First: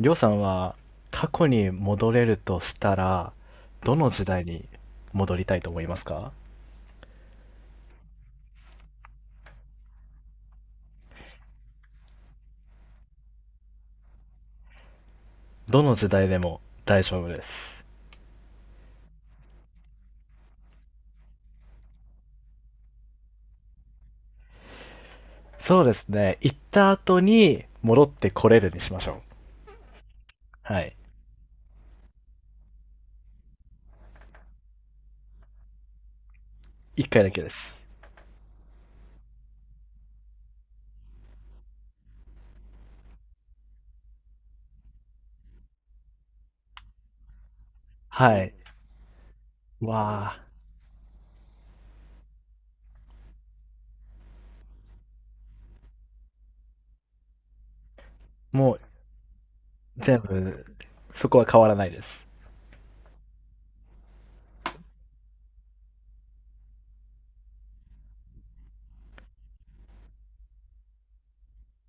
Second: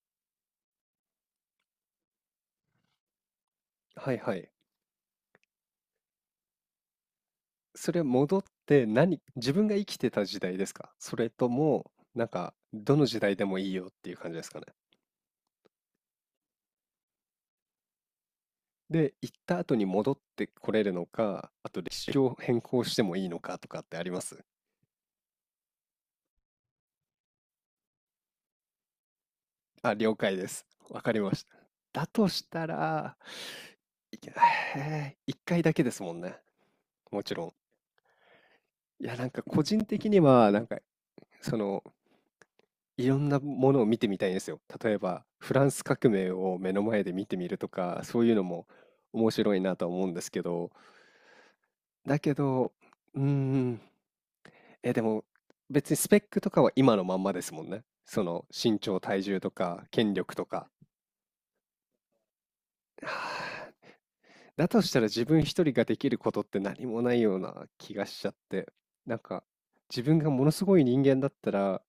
りょうさんは過去に戻れるとしたら、どのはい時は代い。に戻りたいと思いますか？それ戻って何、自分が生きてた時代ですか？それとも、なんか、どの時代でもいいよっていう感じですかね。どの時代でも大丈夫です。で、行った後に戻ってこれるのか、あと歴史を変更してもいいのかとかってあります？そうですね。行った後に戻ってこれるにしましょう。あ、了解です。はい。わかりました。だとしたら、いけへえ一回だけですもんね。一回もだちけろでん。す。いや、なんか個人的には、なんか、その、いろんなものを見てみたいんですよ。例えば、フランス革命を目の前で見てみるとか、そういうはのい。も面白いなとは思うんでわすけあ、ど、だけど、うーん、でも別にスペックとかは今のまんまですもんね。そのも身う長、体重とか、権全力と部、か。そこは変わらないです。はあ。だとしたら自分一人ができることって何もないような気がしちゃって、なんか自分がものすごい人間だったら、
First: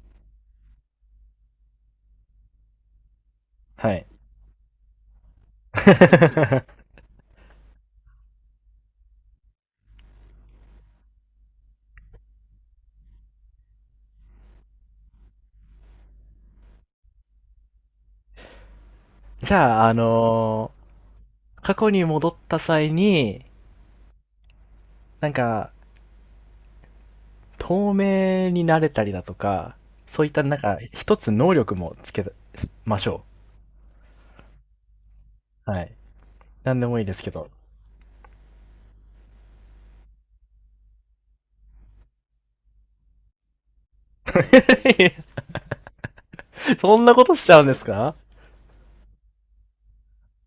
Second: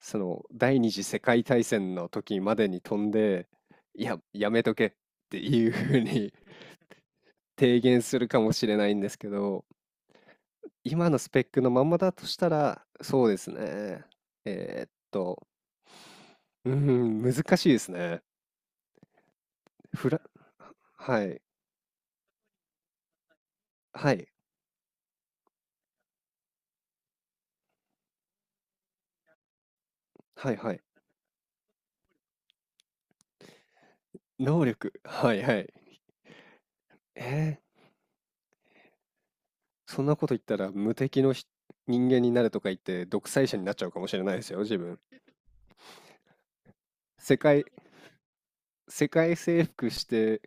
その第二次世界大戦の時までに飛んで、はいい。や、やめとけっていうふうに 提言するかもしれないんですけど、今のスペックのまんまだとしたら、そうですね。えーっと、うん、難しいですね。じゃあ、フラ、はい、過去に戻った際に、はい、なんか、透明になれたりだとか、そういったはない、んはか、い。一つ能力もつけましょ能力、はい、はう。はい。い。なんでもいいですけど。えーそんなこと言ったら無敵の人間になるとか言って独裁者になっちゃうかもしれないですよ、自分。そんなこと世しちゃう界、んで すか？世界征服して、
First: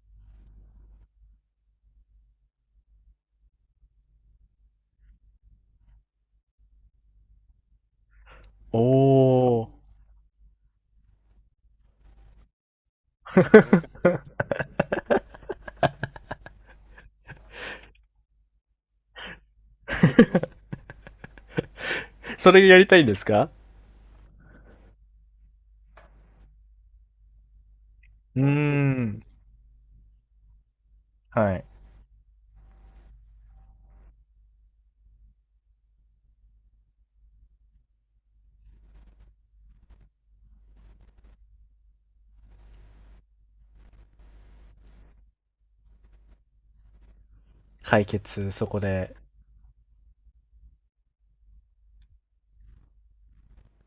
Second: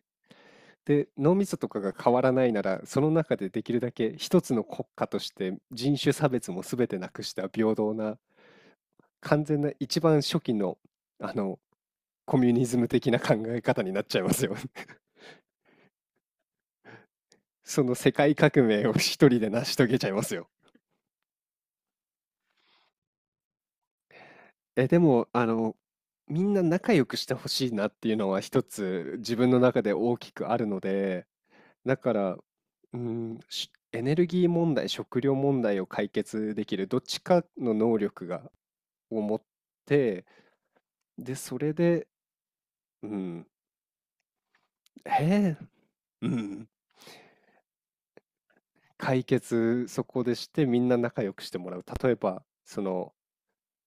で、脳みそとかが変わらないなら、その中でできるだけ一つの国家として人種差別も全てなくした平等な、完全おなー。一番初期の、あの、コミュニズム的な考え方になっちゃいますよ。その世界革命を一人で成し遂げちゃいますよ。それやりたいんですか？え、でも、あの、みんな仲良くしてほしいなっていうのうはー一つん。自分の中で大きくあるので、はい。だから、うん、エネルギー問題、食料問題を解決できるどっちかの能力を持って、で、それで、うん、へえ、うん、解決、そこで。解決そこでしてみんな仲良くしてもらう。例えば、その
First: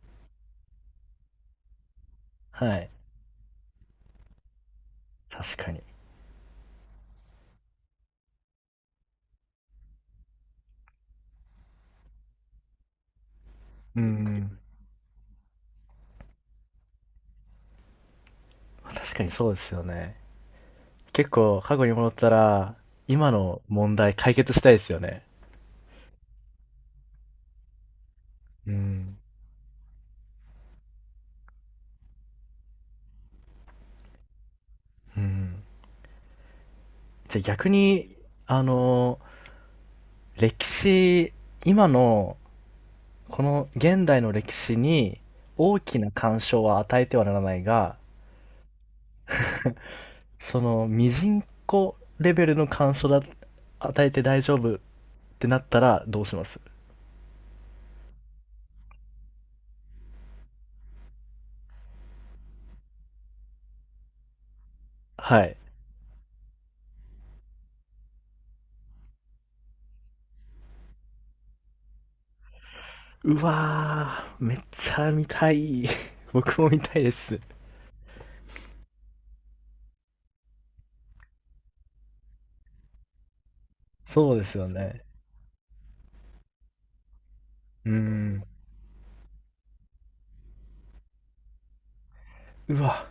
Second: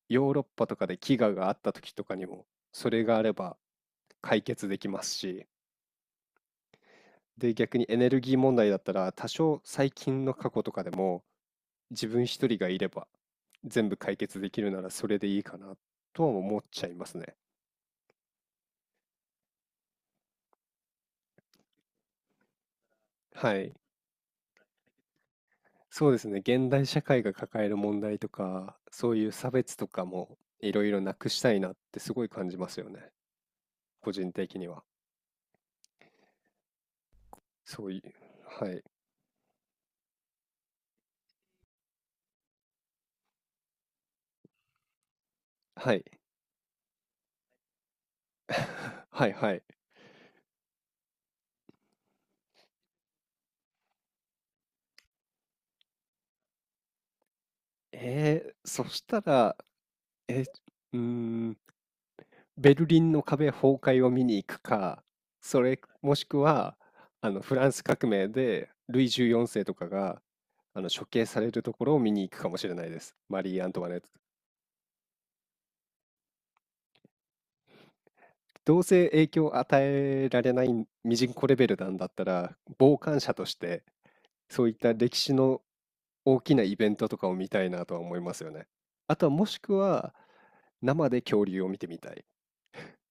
ヨーロッパとかで飢餓があった時とかにも、はそい。れがあれば解決できますし、確かに。で、逆にエネルギー問題だったら、多少最近の過去とかでも、自分一人がいれば、全部うー解決でん。きるならそれでいいかなとは思っちゃいますね。確かにそうですよね。結構、過去に戻ったら、今はのい。問題解決したいですよね。そうですね。現代社会が抱える問題とうか、そん。ういう差別とかもいろいろなくしたいなってすごい感じますよね。個人的には。うん。じゃあ逆そういう、に、あはい。の歴史、今の、この現代の歴史に大はきい。な干渉は与えてはならないが、はいはい。その、ミジンコレベルの干渉だ、与えて大丈夫ってなったらどうします？そしたら、え、うーん、ベルリンの壁崩壊を見に行くか、はい。それもしくはあのフランス革命でルイ14世とかがあの処刑されるところを見に行くかもしれないです。うマリー・アントワネット。わー、めっちゃ見たい。僕も見たいです。どうせ影響を与えられないミジンコレベルなんだったら、傍観者としてそうですそよういったね。歴史の大きなイベントとかを見たいなうーとは思いまん。すよね。あとはもしくは生で恐竜を見てみたい。うわ、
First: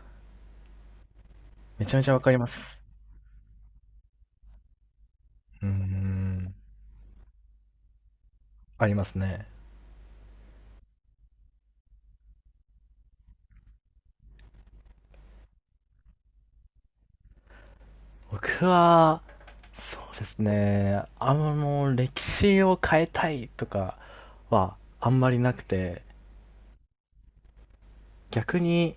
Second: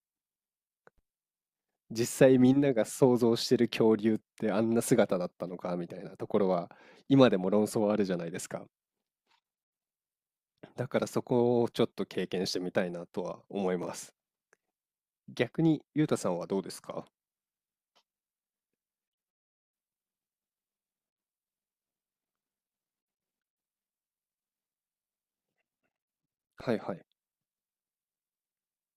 めちゃめちゃ実わかり際まみんなす。が想像してる恐竜ってあんな姿だったのうーかみたいなところん。は今でも論争はあるじゃないですか。ありますね。だからそこをちょっと経験してみたいなとは思います。逆にゆうたさんはどうですか？僕は、そうですね、歴史を変えたいとかはあんまりなくて、はいはい。逆に、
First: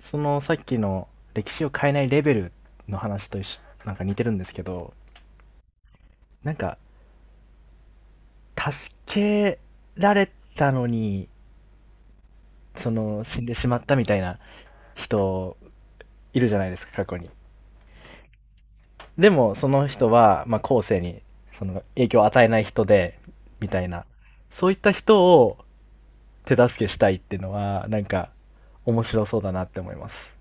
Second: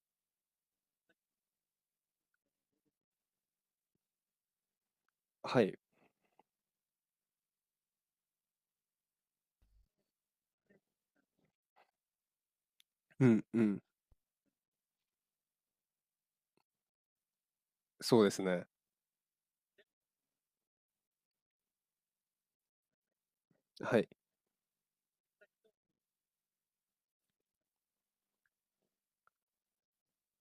そのさっきの歴史を変えないレベルの話と一緒、なんか似てるんですけど、はい。なんか、助けられたのに、その、う死んんでうしまん。ったみたいな人、いるじゃないですか、過去に。そうですね。でも、その人は、まあ、後世に、その、影響を与えない人で、みたいはな。い。そういった人を、手助けしたいっていうのは、なんか、面白そうだなって思います。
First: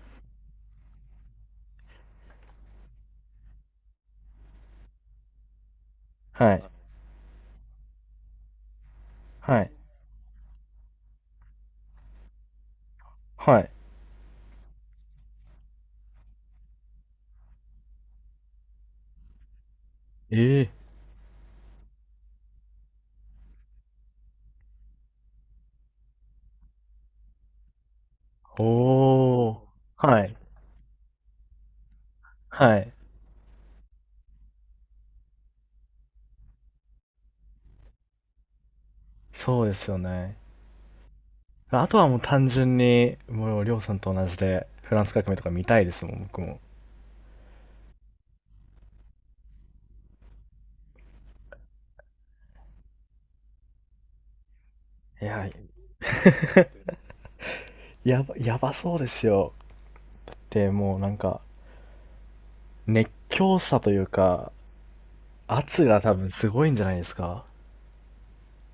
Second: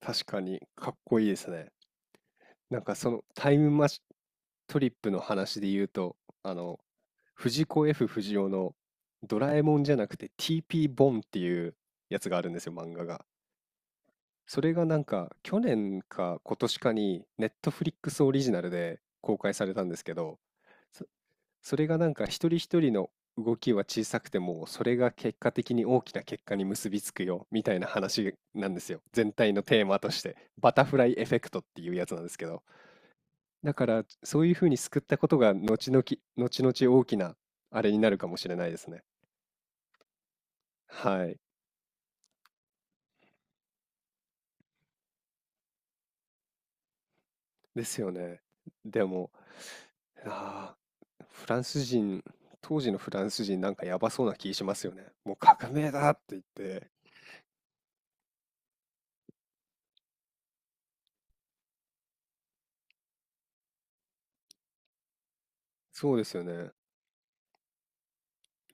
確かにかっこいいですね。なんかそのタイムマシトリップの話で言うと、あはい。の、藤子 F 不二雄のドラえはい。もんじゃなくて TP ボンっていうやつがあるんですよ、漫画が。はい。それがなんか去年か今年かにネットフリックスオリジナルで公開されたんですけど、えそ、それがなんか一人一人の動きは小さくても、それが結果的に大きな結果に結びつくよみたいな話なんですよ。全体おのテーマー。としはて。い。バタフライエフェクトっていうやつなんですけど。はい。だからそういうふうに救ったことが後々、後々大きなあれになるかもしれないですね。そうですよね。はい。あとはもう単純に、もう、りょうさんと同じで、フランス革命とか見たいですもん、僕も。ですよね。でも、ああ、フランス人、当時のフランス人なんかやばそうな気しますよね。いもうや、革命だって言って。やばそうですよ。で、もうなんか、熱狂さというか、圧が多そうで分すよすごいね。んじゃないですか？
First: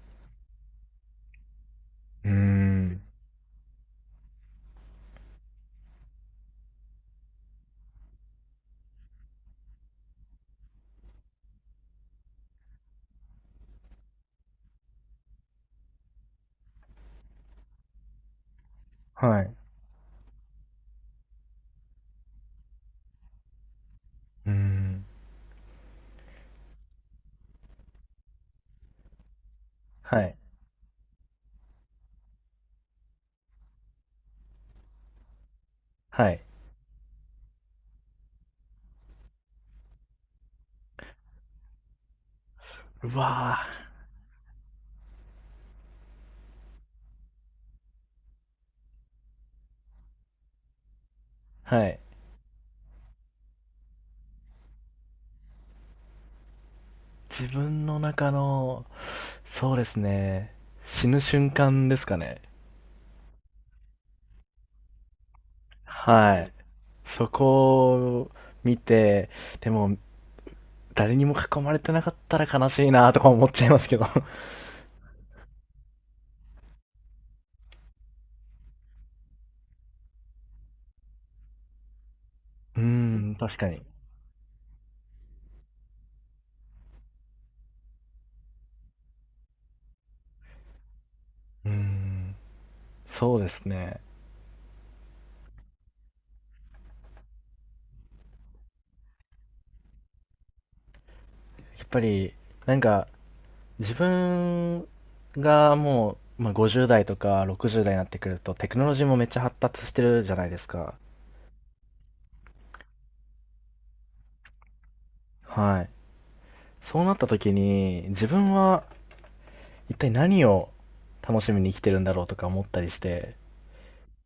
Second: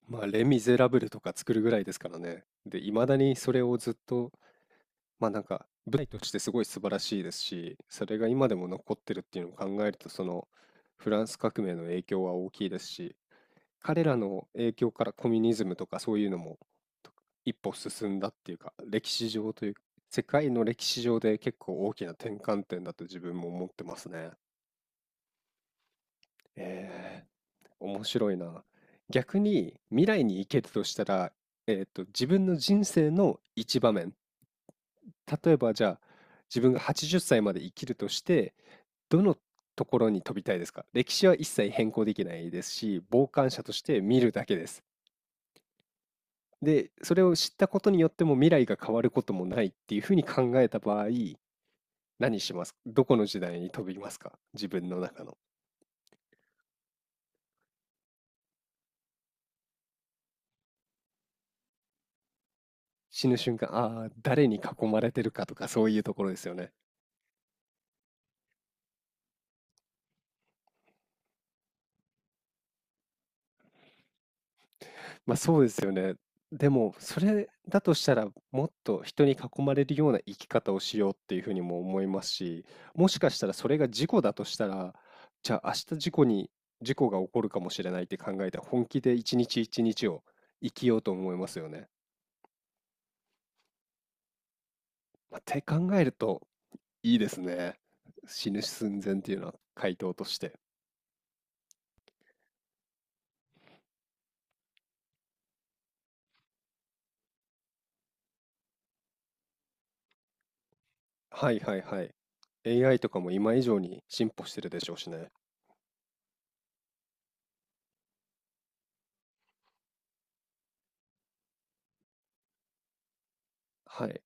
まあ、レ・ミゼラブルとか作るぐらいですからうーね。で、いん。まだにそれをずっと、まあなんか、舞台としてすごい素晴らしいですし、それが今でも残ってるっていうのを考えると、その、フランス革命の影響は大きいですし、彼らの影響からコミュニズムとかそういうのも一歩進んだっていうか、歴史は上い。というか、世界の歴史上で結構大きな転換点だと自分も思ってますね。うーん。え面白いな。逆に未は来い。に行けるとしたら、自分の人生の一場面。例えばじゃあ、はい。自分が80歳まで生きるとして、どのところに飛びたいですか？歴史は一切変更できないですし、う傍観わ者として見るだけです。で、それを知ったことによっても未来が変わることもないっていうふうに考えた場合、ー。はい。何します？どこの時代に飛びますか？自分の中の。自分の中の、そうですね、死ぬ瞬間ですかね。死ぬ瞬間、ああー、誰に囲まれてるかとかそういうところではすい。よね。そこを見て、でも、誰にも囲まれてなかったら悲しいなとか思っちゃいますけど。ま、そうですよね。でも、それだとしたら、もっと人に囲まれるような生き方をしようっていうふうにも思いますし、うーもしかん、したら確そかれに。が事故だとしたら、じゃあ、明日、事故が起こるかもしれないって考えて、本気で1日1日を生きようと思いますうよーね。ん、そうですね。まあ、って考えるといいですね。死ぬ寸前っていうのは回答として。やっぱり、なんか、自分がもう、まあ、50代とか60代になってくると、テクノロジーもめっちゃ発達してるじゃないですか。はいはいはい。AI とかも今以上に進歩してるでしょうしね。はい。そうなった時に、自分は一体何を楽しみに生きてるんだろうとか思ったりして、はい。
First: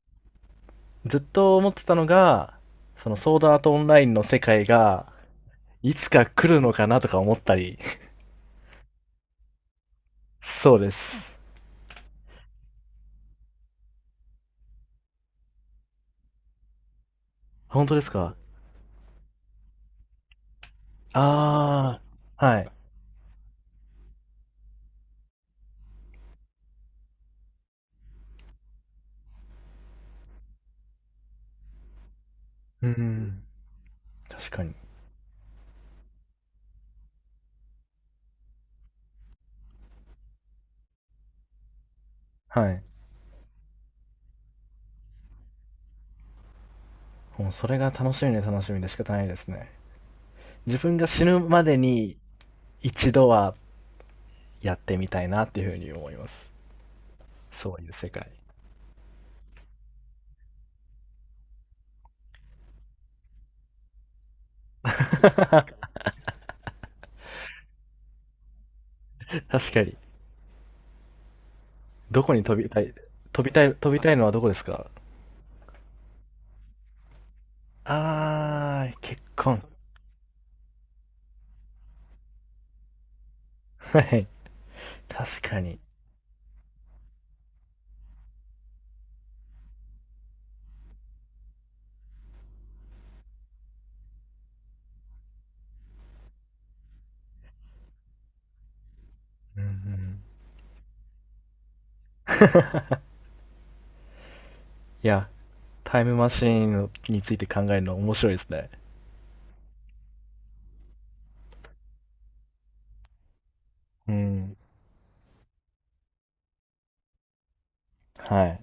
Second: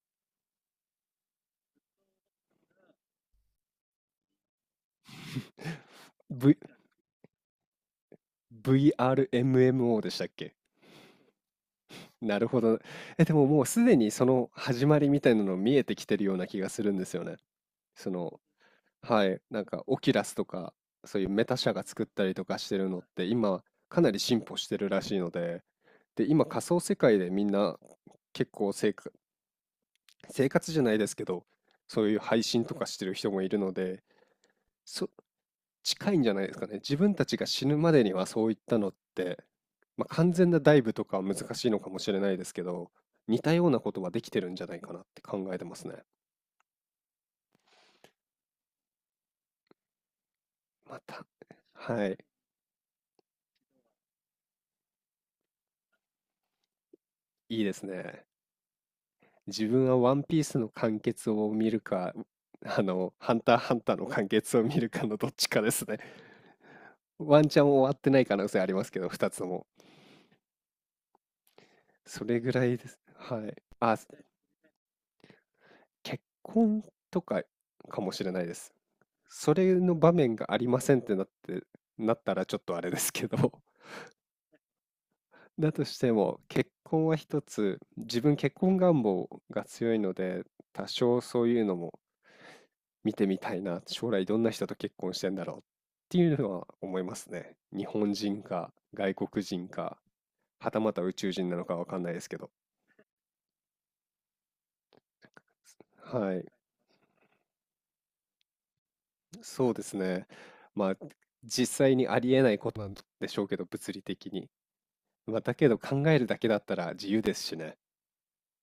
ずっと思ってたのが、そのソードアートオンラインの世界が、いつか来 V るのかなとか思ったり。VRMMO でしたっ け？そうです。なるほど。え、でももうすでにその始まりみたいなの見えてきてるような気がするんですよね。本当でそすか？の、はい、なんかオキュラスとか、そういうメタ社があ作ったりあとー、はかしい。てるのって、今かなり進歩してるらしいので、で、今仮想世界でみんな結構生活、生活じゃないですけど、そういう配信とかうしてる人ん、もいるので、確かに。そ、近いんじゃないですかね。自分たちが死ぬまでにはそういったのって、まあ、完全なダイブとかは難しいのかもしれないですけはい。ど、似たようなことはできてるんじゃないかなって考えてますね。もうそれが楽しみで楽しみで仕方ないですね。自分まがた、死ぬまではにい、一度はやってみたいなっていうふうに思います。いいでそうすいう世ね。界。自分はワンピースの完結を見るか、あの、ハンターハンターの完結を見る かのどっ確ちかですかね。ワンチャン終わってない可能性ありますけど、2つとも。に。どそこれにぐらいです。はい。飛あ、びたいのはどこですか？結婚とかかもしれないです。あー、結そ婚。れの場面がありませんってなって、なったらちょっとあれですけど、はい。確かだに。としても結婚は一つ、自分結婚願望が強いので、多少そういうのも見てみたいな、将来どんな人と結婚してんだろうっていうのは思いますね。日本人か外国うんう人か、ん。はたまた宇宙人なのかわかんないですけど。いや、タイムマはシい、ーンについて考えるの面白いですね。そうですね。まあ実際にありえないことなんでしょうけど、物理う的に。ん。まあ、だけど考えるだけだったら自由ですしね。はい。